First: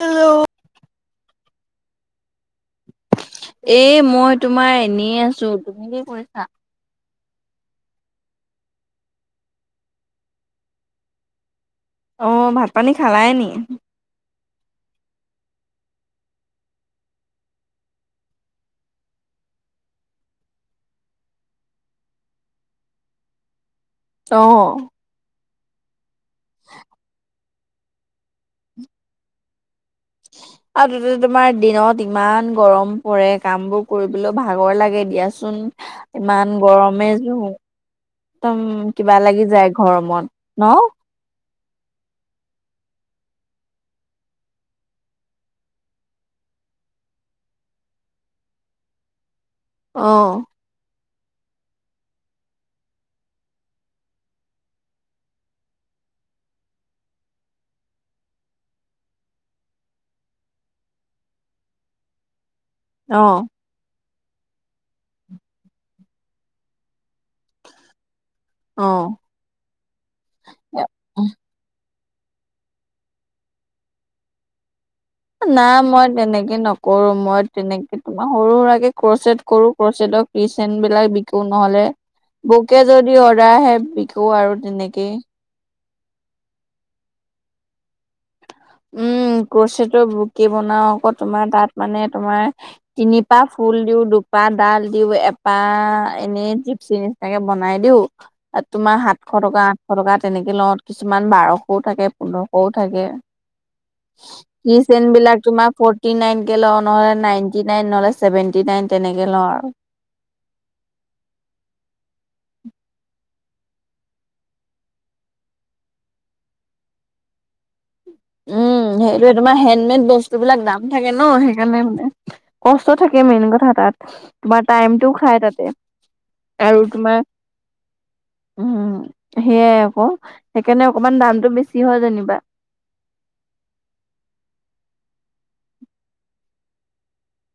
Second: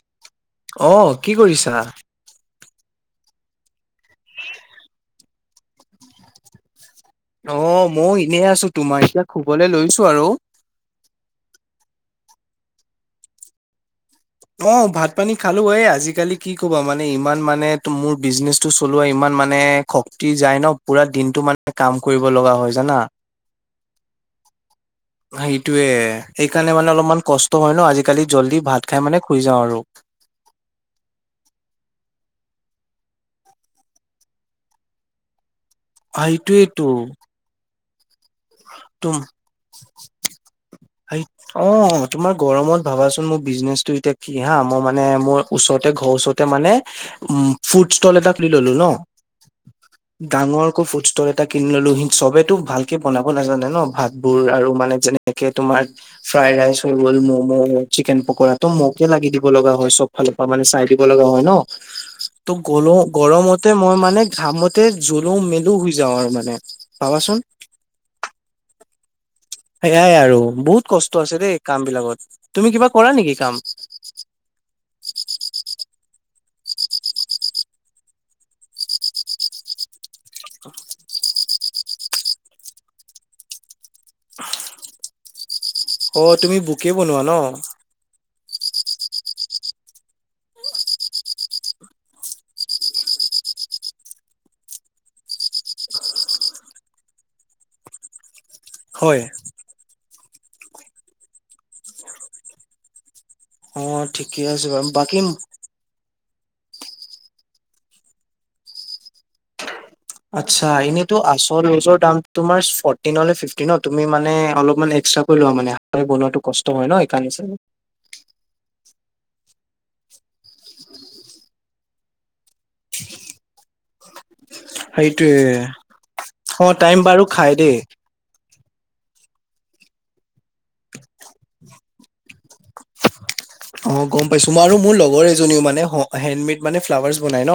Hello অ কি কৰিছা। এ মই তোমাৰ এনেই আছো তুমি কি কৰিছা? অ ময়ো এনেই আছো তোমাৰ এতিয়া শুবলৈ লৈছো আৰু। অঁহ ভাত পানী খালায় নি। অঁ ভাত পানী খালো, এ আজিকালি কি ক'বা মানে ইমান মানে মোৰ বিজনেচটো চলোৱা ইমান মানে- শক্তি যায় ন, পুৰা দিনটো মানে কাম কৰিব লগা হয় জানা। অঁহ। সেইটোয়ে সেইকাৰণে মানে অলপমান কষ্ট হয় ন, আজি কালি জল্ডি ভাত- খাই মানে শুই যাওঁ আৰু। আৰু ত তোমাৰ দিনত ইমান গৰম পৰে কামবোৰ কৰিবলৈও ভাগৰ লাগে দিয়াচোন। ইমান সেইটোৱেইটো গৰমে জো- একদম কিবা তুম লাগি যায় ঘৰমত ন। সেই অঁ তোমাৰ গৰমত ভাবাচোন মোৰ বিজনেচটো এতিয়া কি হা মই মানে মোৰ ওচৰতে ঘৰ ওচৰতে- মানে উম ফুড ষ্টল এটা খোলি ললো ন। অ ডাঙৰকে ফোউচ্ৰে। টা কিনি ললো চবেতো ভালকে বনাব নাজানে ন ভাত বোৰ আৰু মানে যেনেকে তোমাৰ। ফ্ৰাইড ৰাইচ হৈ গ'ল ম'ম' চিকেন পকৰা তটো মোকে লাগি দিব লগা হয় চব ফালে। মানে চাই দিব লগা হয় ন, ত গলো অ গৰমত। মই মানে ঘামতে জ্বল মেলো হৈ যাওঁ, আৰু মানে ভাবাচোন। অঁহ। সেয়াই আৰু বহুত কষ্ট আছে দেই কাম বিলাকত তুমি কিবা কৰা নেকি কাম? না মই তেনেকে নকৰো মই তেনেকে তোমাৰ সৰু সুৰাকে ক্ৰচড কৰো ক্ৰচছেডক। ৰিচেন্ট বিলাক বিকো নহলে, বকে যদি অৰ্ডাৰ আহে বিকো আৰু তেনেকেই। অ তুমি বুকে বনোৱা ন? উম কৰ্চিটো বকি বনাও আকৌ তোমাৰ তাত মানে তোমাৰ। তিনি পা ফুল দিও দুপা ডাল দিও এপা এনেইজিপচেনি। তাকে বনাই দিওঁ। তোমাৰ হয় সাতশ টকা আঠশ টকা তেনেকে লওঁ, কিছুমান বাৰশও থাকে পোন্ধৰশও থাকে। অ ঠিকে আছে কি বাৰু চেন বাকী বিলাক তোমাৰ ফ্ৰট। ফটি নাইন কে লওঁ নহ'লে নাইনটি নাইন নহলে চছেভেন্টি নাইন তেনেকে লওঁ আৰু। আচ্ছা এনে টো আছল নিজৰ দাম তোমাৰ ফটি নহ'লে ফিটি নত তুমি মানে অলপ মান এষ্টা। লোৱা মানে বনোৱাটো কষ্ট হয় ন সেই কাৰণে চাগে। উমঁ সেইটো তোমাৰ হেণ্ডমেড বস্তুবিলাক দাম থাকে ন সেইকাৰণে মানে। কষ্ট থাকে মেইন কথা তাত বা টাইমটোও সেইটোয়ে। খাই তাতে। অ আৰু টাইম তোমাৰ বাৰু খাই দেই। উম সেইয়াই আকৌ, সেইকাৰণে অকমান দামতটো বেছি হয় যেনিবা। অ গম পাইছো মই আৰু মোৰ লগৰ এজনীও মানে হেণ্ডমেড মানে ফ্লাৱাৰ্চ বনাই ন।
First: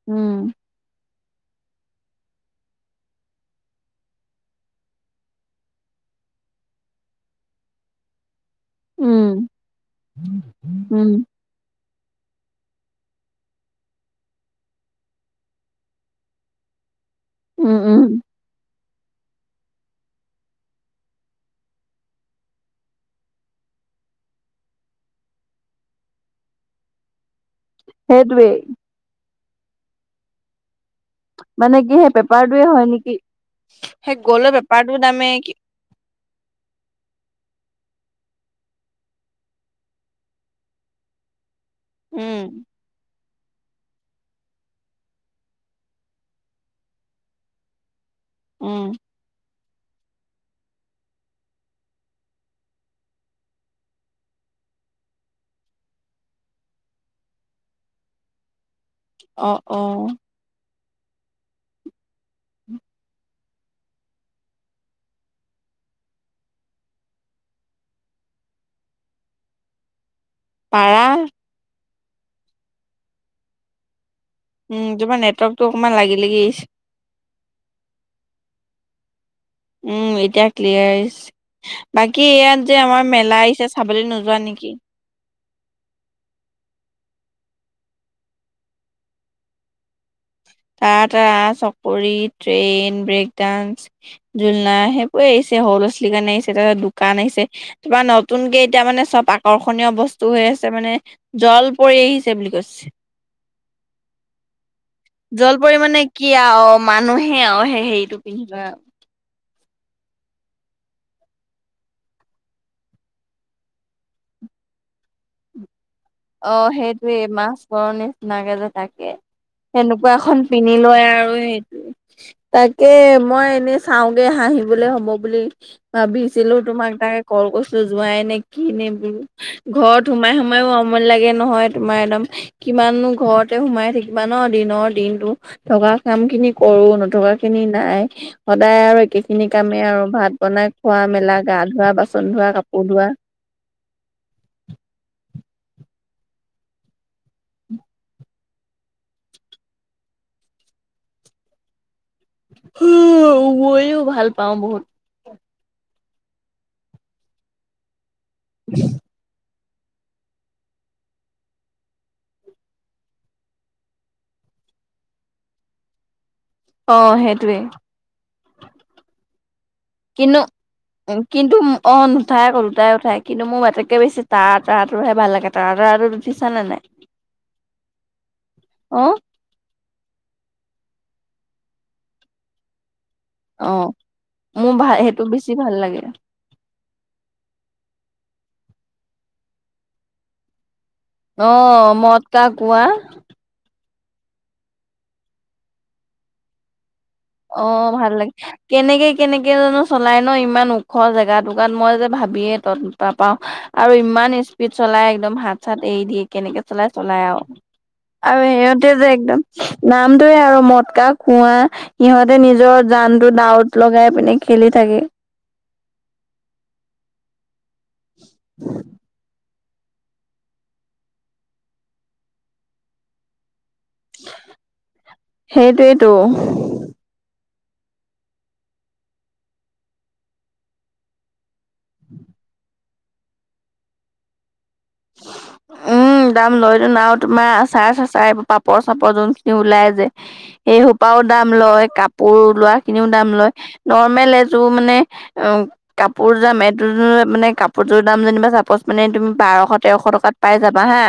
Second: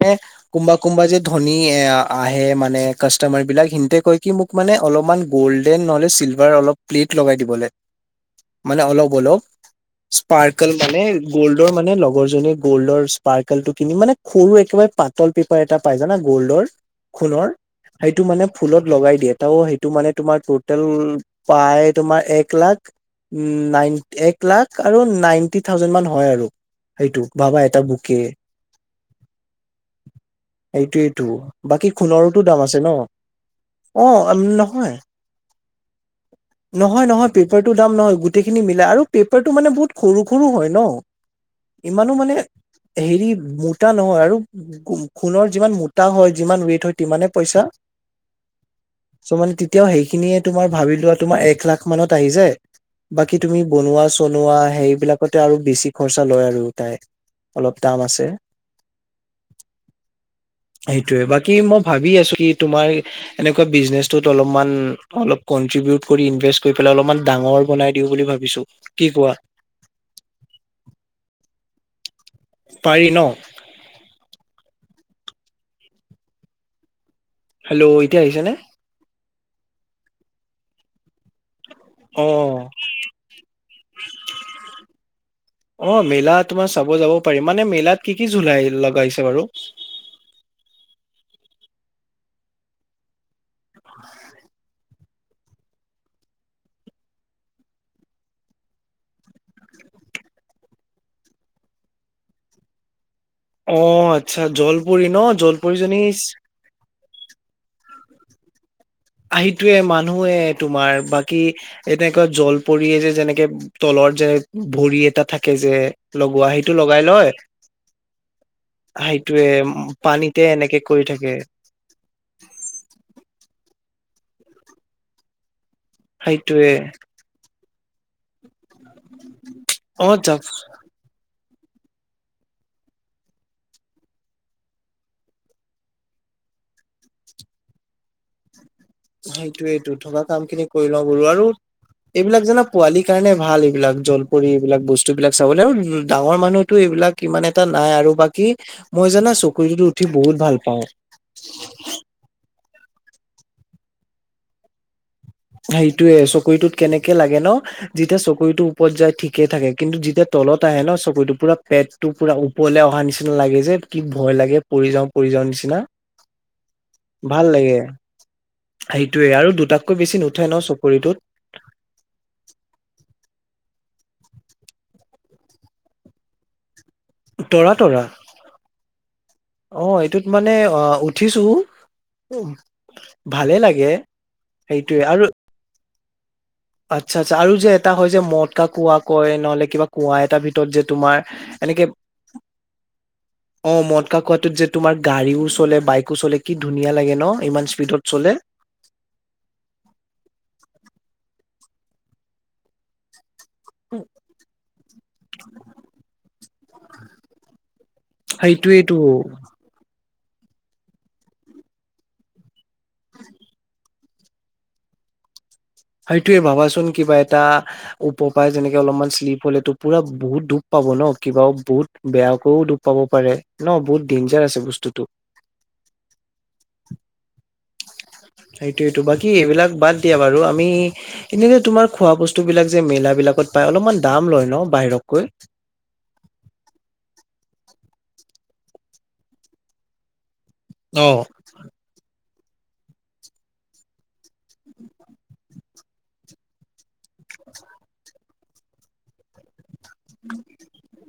তে উম, কোমবক। কোনবাজি যে ধনী এ আহে মানে কাষ্টমাৰ বিলাক সিতে কৈ কি মোক মানে অলপমান। গ'ল্ডেন নহ'লে চিলভাৰ অলপ প্লেট লগাই দিব লাগে, মানে অলপ উম, অলপ। স্পাৰ্কেল মানে। উম, গ'ল্ডৰ মানে লগৰ জীয়ে গ'ল্ডৰ স্পাৰ্কেল টো কিনি মানে সৰু একেবাৰে পাতল। এটা পাই জানা গল্ডৰ, খোণ উম, উম, সেইটো মানে ফুলত লগাই দিয়ে ত সেইটো মানে তোমাৰ ট'টেল পায় তোমাৰ এক লাখ। উম নাইন এক। লাখ আৰু নাইনটি থাউজেণ্ড মান হয় আৰু সেইটো ভাবা এটা বুকে। সেইটোৱেই এইটোৱেইটো মানে বাকী কি সেই খোণোটো দাম পেপাৰটোৱে আছে হয় ন। নেকি? সেই অঁহ গ'লৰ নহয়। বেপাৰটোৰ দামে কি নহয় নহয় পেপাৰটো দাম নহয় গোটেইখিনি মিলাই আৰু পেপাৰটো মানে বহুত সৰু সৰু হয় ন। ইমানো উম, মানে, হেৰি মোটা নহয় আৰু। খোণনৰ যিমান মোটা হয় যিমান ৱেট হয় সিমানে পইচা। উম। চ' মানে তেতিয়াও সেইখিনিয়ে তোমাৰ ভাবি লোৱা তোমাৰ এক লাখ মানত আহি যায়, বাকী তুমি। বনোৱা চনোৱা সেইবিলাকতে আৰু বেছি খৰচা লয় আৰু তাই। অলপ দাম আছে। অ অ। সেইটোয়ে বাকী মই ভাবি আছো কি তোমাৰ। এনেকুৱা বিজনেচত অলপমান অলপ কনট্ৰিবউট কৰি ইনভেষ্ট কৰি লই অলপমান ডাঙৰ বনাই দিওঁ বুলি ভাবিছো। কি কোৱা। পাৰা। পাৰি ন? উম তোমাৰ নেটৱৰ্কতটো অকণমান লাগি লাগি আহিছে। হেল্ল' এতিয়া আহিছে নে? উম, এতিয়া ক্লিয়াৰ আহিছে। অ বাকী ইয়াত যে আমাৰ মেলা আহিছে চাবলৈ নোযোৱা নিকি? অ মেলা তোমাৰ চাব যাব পাৰিম মানে মেলাত কি কি জোলাই লগাইছে বাৰু? তাৰ তা চকৰি, ট্ৰেইন, ব্ৰেক ডানস, জোলনা সেই কৈ আহিছে সৰু ল'ৰা - ছোৱালীৰ কাৰণে আহিছে তাৰপিছত দোকান আহিছে। তাৰপা নতুনকে এতিয়া মানে চব আকৰ্ষণীয় বস্তু হৈ আছে মানে জলপৰি আহিছে বুলি কৈছে। অ আচ্ছা জল জলপৰি মাণে কি আৰু মানুহে আৰু হেৰিটো পিন্ধি লয় আৰু। আহিটোৱে মানুহে তোমাৰ বাকী এনেকুৱা জলপৰিয়ে যে যেনেকে তলৰ যেনে ভৰি এটা থাকে যে? লগোৱা অ সেইটো লগাই সেইটোয়ে লয় মাছ মৰ নিচিনাকে যে তাকে সেইটোৱে উম, সেনো কুৰাখন পানীতে পিন্ধি এনেকে কৰি লয় আৰু থাকে সেই তাকে মই এনে চাওঁগে হাঁহিবলে হ'ব বুলি। ভাবিছিলো সেইটোৱে তোমাক তাকে কল কৰিছো যোৱাই নে কি নে বোৰো ঘৰত অ সোমাই জাপ সোমাইও সময় লাগে নহয় তোমাৰ একদম কিমাননো ঘৰতে সোমাই থাকিবা ন দিনৰ দিনটো থকা কামখিনি কৰো নথকাখিনি নাই, সদায় আৰু এ সেইখিনি কামেই সেইটোয়েইটো আৰু থকা ভাত কাম খিনি বনাই কৰি খোৱা লওঁ - বোলো মেলা, আৰু গা ধোৱা, বাচন এইবিলাক ধোৱা, জানা কাপোৰ পোৱালিৰ ধোৱা কাৰণে ভাল এইবিলাক জলপৰি এইবিলাক বস্তুবিলাক চাবলৈ আৰু নো ডাঙৰ মানুহতো এইবিলাক কিমান এটা নাই আৰু বাকী মই জানা চকুৰিটোতো উঠি বহুত ভাল পাওঁ। উ মইও ভাল পাওঁ বহুত। সেইটোয়ে চকৰিটোত কেনেকে লাগে ন? যেতিয়া চকৰিতো ওপৰ যায় ঠিকে থাকে কিন্তু যেতিয়া তলত আহে ন চকৰিটো পুৰা পেটটো পুৰা ওপৰলে অহা নিচিনা লাগে যে কি ভয় লাগে। পৰি যাওঁ পৰি যাওঁ নিচিনা। অ ভাল সেইটোৱে লাগে, সেইটোয়ে আৰু দুটাতকৈ বেছি নো কিন্তু ঠে ন চুকুৰিটোত। কিন্তু অ নুঠাই আক'ল দুটাই উঠাই কিন্তু মোৰটকে বেছি তাঁ তৰা তোৰহাই ভাল লাগে। তাৰা আৰুত উঠিছা নে নাই? তৰা তৰা, অ অ এইটোত মানে অ উঠিছো। উ ভালে লাগে, সেইটোৱে আৰু জি ভাল লাগে। আচ্ছা আচ্ছা আৰু যে এটা হয় যে মদকা কুৱা কয় নহলে কিবা কুঁৱা এটাৰ ভিতৰত যে তোমাৰ অ এনেকে মদ কা কোৱা। অ মদ কা কোৱাটোত যে তোমাৰ গাড়ীও চলে, বাইকো চলে কি ধুনীয়া লাগে ন? অ ইমান স্পীডত ভাল চলে লাগে। কেনেকে কেনেকে জানো চলাই ন ইমান ওখ জেগা টকাত মই যে ভাবিয়ে তত তাপাও আৰু ইমান স্পীড চলাই একদম হাত - চাত এৰি দিয়ে কেনেকে চলাই - চলাই আৰু? আৰু সিহঁতে সেইটোৱেইটো যে একদম, নামটোৱে আৰু মটকা কুৱা সিহঁতে নিজৰ জানটো ডাৱত লগাই পিনে খেলি থাকে। সেইটোৱে ভাবাচোন কিবা এটা উপপায় যেনেকে অলপমান শ্লিপ হলেটো পুৰা বহুত দুখ পাব ন কিবাও বহুত বেয়াকৈও দুখ পাব পাৰে ন, বহুত ডেইঞ্জাৰ আছে বস্তুটো। সেইটোৱেটো। সেইটোৱেটো বাকী এইবিলাক বাদ দিয়া বাৰু, আমি এনে তোমাৰ খোৱা বস্তুবিলাক যে মেলাবিলাকত পাই অলপমান দাম লয় ন বাহিৰতকৈ? উম দাম লৈত নাও আৰু তোমাৰ আচাৰ - চাচাৰ, পাপৰ - চাপৰ যোনখিনি ওলাই যে সেই সোপাও অ দাম লয়, কাপোৰ লোৱা খিনিও দাম লয়, নৰ্মেল এ টো মানে আ কাপোৰ দাম এইটোৰ মানে কাপোৰযোৰ দাম যেনিবা চাপজ মানে তুমি বাৰশত তেৰশ টকাত পাই যাবা হা,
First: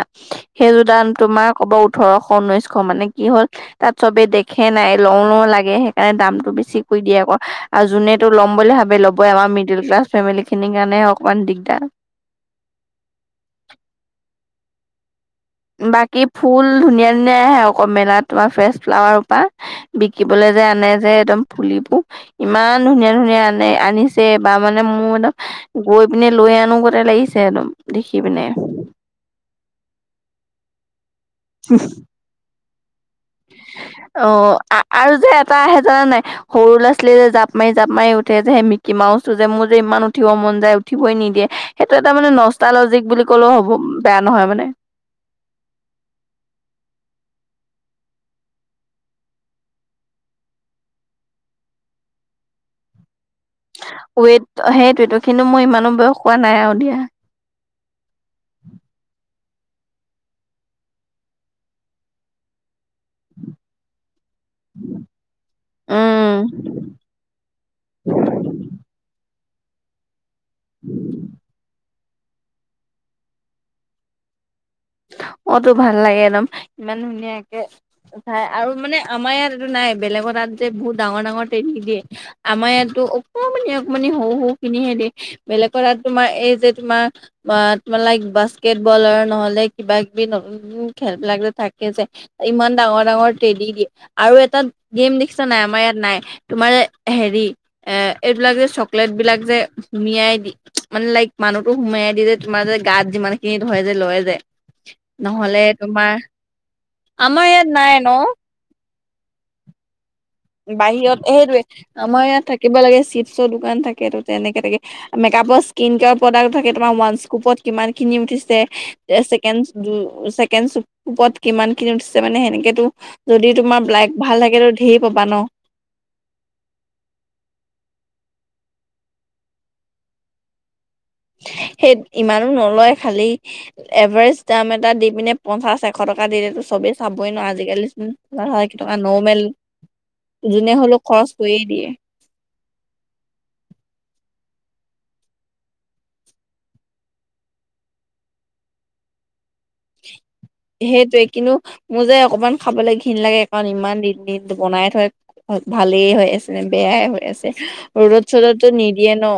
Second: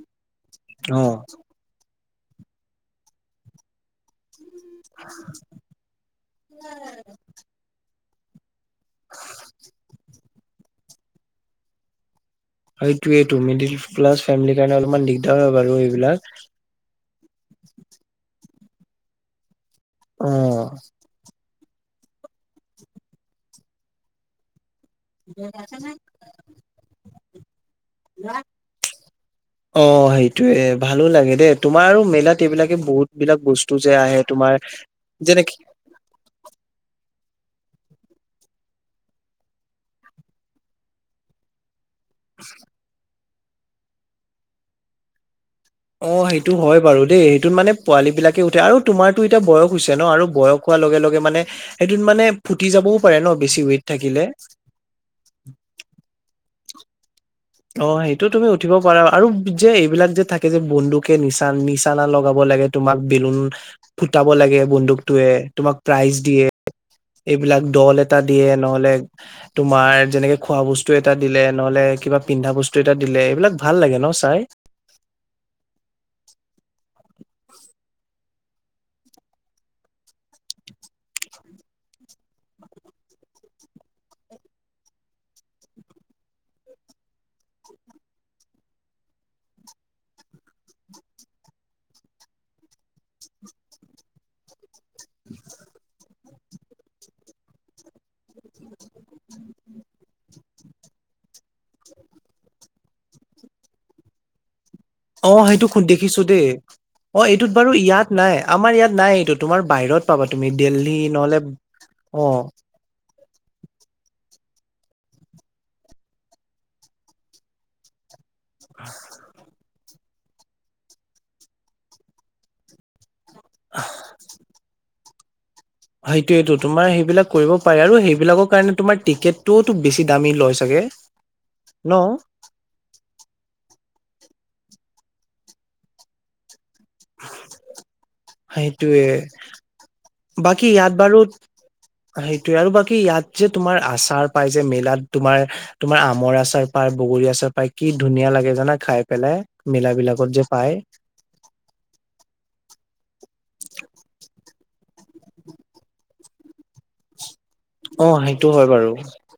সেইযোৰ দাম তোমাৰ ক'ব ওঠৰশ, ঊনৈশ মানে কি হ'ল তাত চবে দেখে নাই লওঁ লওঁ লাগে সেইকাৰণে দামটো বেছি কৰি দিয়ে আক আৰু যোনে ল'ম বুলি ভাবে লবই আমাৰ মিডিল ক্লাছ ফেমিলি খিনিৰ কাৰণে অকমান দিগদাৰ সেইটোৱেই টো মিডিল ক্লাছ ফেমেলিৰ কাৰে অলপমান দিগ বাকী ফুল ধুনীয়া ধুনীয়া আহে অক মেলাত তোমাৰ ফ্ৰেছ ফ্লাৱাৰ পা অ বিকিবলে যে আনে যে একদম পুলিবোৰ ইমান ধুনীয়া ধুনীয়া আনে আনিছে বা মানে মোৰ ন গৈ পিনে লৈ আনো গতে লাগিছে একদম দেখি পিনে অ সেইটোৱে ভালো লাগে দেই তোমাৰ আৰু মেলাত এইবিলাকে বহুত বিলাক বস্তু যে আহে অ তোমাৰ আৰু যে এটা যেনেকি আহে জানা নাই সৰু ল'ৰা ছোৱালীয়ে যে জাঁপ মাৰি জাঁপ মাৰি উঠে যে সেই মিকি মাওছোটো যে মোৰ যে ইমান উঠিব মন যায় উঠিবই নিদিয়ে সেইটো এটা মানে নষ্টা লজিক বুলি ক'লেও হ'ব বেয়া নহয় মানে অ সেইটো হয় বাৰু দেই সেইটোত মানে পোৱালী বিলাকে উঠে আৰু তোমাৰতো এতিয়া বয়স হৈছে ন আৰু বয় স হোৱাৰ লগে লগে মানে সেইটোত মানে ফুটি যাবও পাৰে ন বেছি ৱেইট থাকিলে ৱেইট সেইটোৱেটো কিন্তু মই ইমানো বয়স হোৱা নাই আৰু দিয়া অ সেইটো তুমি উঠিব পাৰা আৰু যে এইবিলাক যে থাকে যে বন্ধুকে নিচান নিচানা লগাব লাগে তোমাক বেলুন ফুটাব লাগে বন্দুকটোৱে তোমাক প্ৰাইজ দিয়ে উম এইবিলাক দল এটা দিয়ে নহলে তোমাৰ যেনেকে খোৱা বস্তু এটা দিলে নহলে কিবা পিন্ধা বস্তু এটা দিলে এইবিলাক ভাল লাগে ন চাই অ তো ভাল লাগে একদম ইমান ধুনীয়াকে চাই আৰু মানে আমাৰ ইয়াত এইটো নাই বেলেগৰ তাত যে বহুত ডাঙৰ ডাঙৰ ট্ৰেনিং দিয়ে আমাৰ ইয়াতো অকণমানি অকমানি সৰু সৰু কিনিহে দিয়ে বেলেগৰ তাত তোমাৰ এই যে তোমাৰ অ তোমাৰ লাইক বাস্কেটবলৰ নহলে কিবা কিবি নতুন নতুন খেলবিলাক যে থাকে যে ইমান ডাঙৰ ডাঙৰ ট্ৰেদি দিয়ে আৰু এটা গেম দেখিছা নাই আমাৰ ইয়াত নাই তোমাৰ যে হেৰি এ এইবিলাক যে চকলেট বিলাক যে সুমিয়াই দি মানে লাইক মানুহতো সোমিয়াই দিয়ে যে তোমাৰ যে গাত যিমান খিনি ধৰে যে লয় যে অ নহ'লে সেইটো খু তোমাৰ দেখিছো দেই অ এইটোত বাৰু ইয়াত নাই আমাৰ ইয়াত নাই এইটো তোমাৰ বাহিৰত পাবা তুমি দেল্হী বাহিৰত নহ'লে সেইটোৱে অ আমাৰ ইয়াত থাকিব লাগে চিপছৰ দোকান থাকেটো তেনেকে থাকে মেকআপৰ স্কন কেৰ প্ৰডাক্ট থাকে তোমাৰ ৱানছকুপত কিমান খিনি উঠি ছে কে ছেকেণ্ড যো ছেকেণ্ডগোপত কিমান খিনি উঠিছে মানে সেনেকেতো যদি তোমাৰ ব্লাইক ভাল থাকেতো ধেৰ পবা ন সেইটোৱেটো তোমাৰ সেইবিলাক কৰিব পাৰি আৰু সেইবিলাকৰ কাৰণে তোমাৰ টিকেট টোও তো বেছি দামী লয় চাগে ন সেইত ইমান নলয় খালি এভাৰেজ দাম এটা দি পিনে পঞ্চাশ এশ টকা দিলেটো চবে চাবই ন আজিকালি কেইটকা সেইটোয়ে নৰ্মেল বাকী যোনে ইয়াত হলেও বাৰু খৰচ কৰিয়ে দিয়ে সেইটোয়ে আৰু বাকী ইয়াত যে তোমাৰ আচাৰ পায় যে মেলাত তোমাৰ তোমাৰ আমৰ আচাৰ পায় বগৰী আচাৰ পায় কি ধুনীয়া লাগে জানা খাই পেলাই মেলা বিলাকত যে পায় সেইটোৱে কিন্তু মোৰ যে অকমান খাবলে ঘণ লাগে কাৰণ ইমান দিন দিন বনাই থয় ভালেই হৈ আছে নে বেয়াই হৈ আছে অ ৰ'দত সেইটো হয় চদততো বাৰু নিদিয়ে ন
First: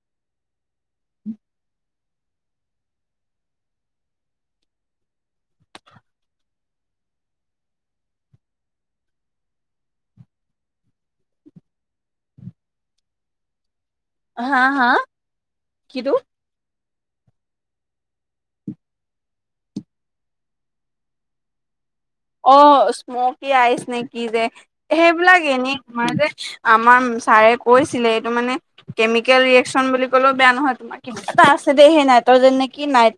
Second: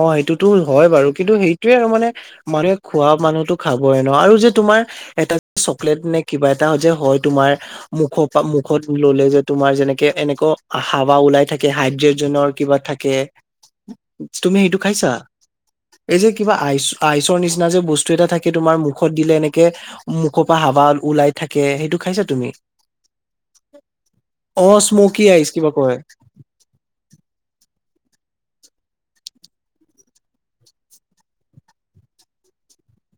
অ সেইটোতো হয় বাৰু কিন্তু সেইটোৱে আৰু মানে মানুহে খোৱা মানুহতো খাবই ন আৰু যে তোমাৰ এটা চকলেট নে কিবা এটা যে হয় তোমাৰ মুখ পা মুখত ললে যে তোমাৰ যেনেকে এনেকুৱা হাৱা ওলাই থাকে হাইড্ৰেট জেনৰ কিবা থাকে তুমি হা সেইটো হা খাইছা কিটো এই যে কিবা আইচ আইচৰ নিচিনা যে বস্তু এটা থাকে তোমাৰ মুখত দিলে এনেকে মুখৰ পা হাবা ওলাই থাকে সেইটো খাইছা তুমি? অ' স্মকি আইছ নে কি যে অ স্মকি সেইবিলাক আইচ কিবা এনেই কয় তোমাৰ যে আমাৰ ছাৰে কৈছিলে এইটো মানে কেমিকেল ৰিয়েকচন বুলি ক'লেও বেয়া নহয় তোমাক এটা আছে দে সেই নাইট্ৰজেন নেকি নাইট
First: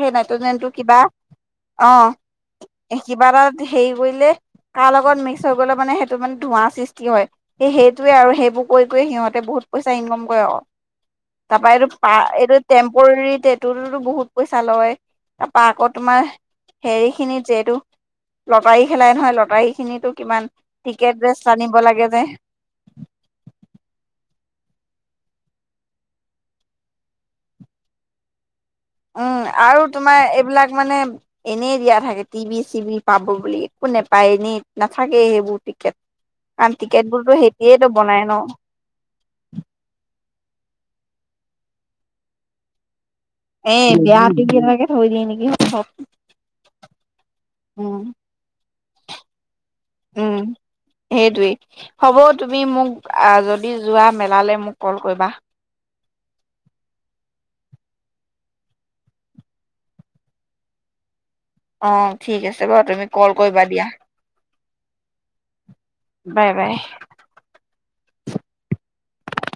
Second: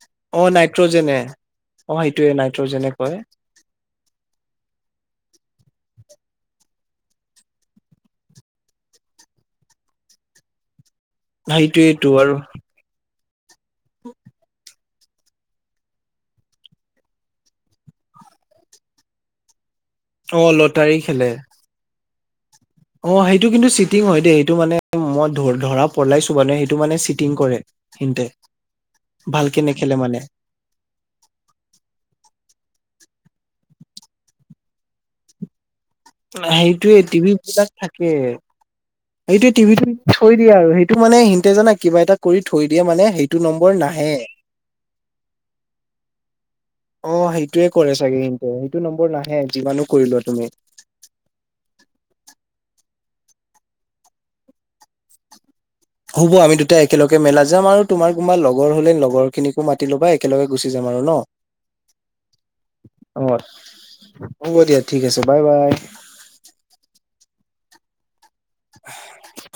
সেই অ' নাইট্ৰজেনটো কিবা নাইট্ৰজেনে অ' সেইটোয়ে নাইট্ৰজেনে কয় কিবাত হেৰি কৰিলে তাৰ লগত মিক্স হৈ গলে মানে সেইটো মানে ধোঁৱা সৃষ্টি হয় হেইটোৱে আৰু হেবোৰ কৰি কৰি সিহঁতে বহুত পইচা ইনকাম কৰে আকৌ তাপা এটো সেইটোয়েইটো পা আৰু এইটো টেম্পৰেৰী টেটো টো বহুত পইচা লয় তাৰপা আকৌ তোমাৰ হেৰি খিনিত যে এইটো লটাৰী খেলাই নহয় লটাৰী খিনিতো অ কিমান লটাৰী টিকেটছ খেলে। যে টানিব লাগে যে অ' সেইটো কিন্তু চিটিং হয় দেই সেইটো মানে মই ধ ধৰা পলাইছো মানে সেইটো মানে চিটিং কৰে [unintelligible] উম ভালকে আৰু নেখেলে মানে তোমাৰ এইবিলাক মানে এনেই দিয়া থাকে টিভি চি ভি পাব বুলি একো নোপায় এনেই নাথাকে সেইবোৰ টিকেট কাৰণ সেইটোয়ে টিকেট টিভি বোৰতো বিলাক সেতিয়েইটো থাকে বনাই ন সেইটোৱে টিভিটোত থৈ দিয়ে আৰু সেইটো মানে সিন্তে জানা কিবা এটা কৰি থৈ দিয়ে মানে সেই এ বেয়া টিভি এটাকে থৈ দিয়ে নেকি অ', সেইটোৱে কৰে উম চাগে কিন্তু সেইটো নম্বৰ নাহে যিমানো কৰিলোৱা উম তুমি সেইটোৱেই হ'ব তুমি মোক আ যদি যোৱা মেলালে মোক কল কৰিবা হ'ব আমি দুটাএকেলগে মেলা যাম আৰু তোমাৰ কোনোবা লগৰ হলে লগৰ খিনিকো মাতি ল'বা একেলগে গুচি যাম আৰু ন অ', ঠিক আছে বাৰু তুমি অ কল কৰিবা দিয়া হ'ব দিয়া ঠিক আছে বাই বাই বাই বাই [inaudible]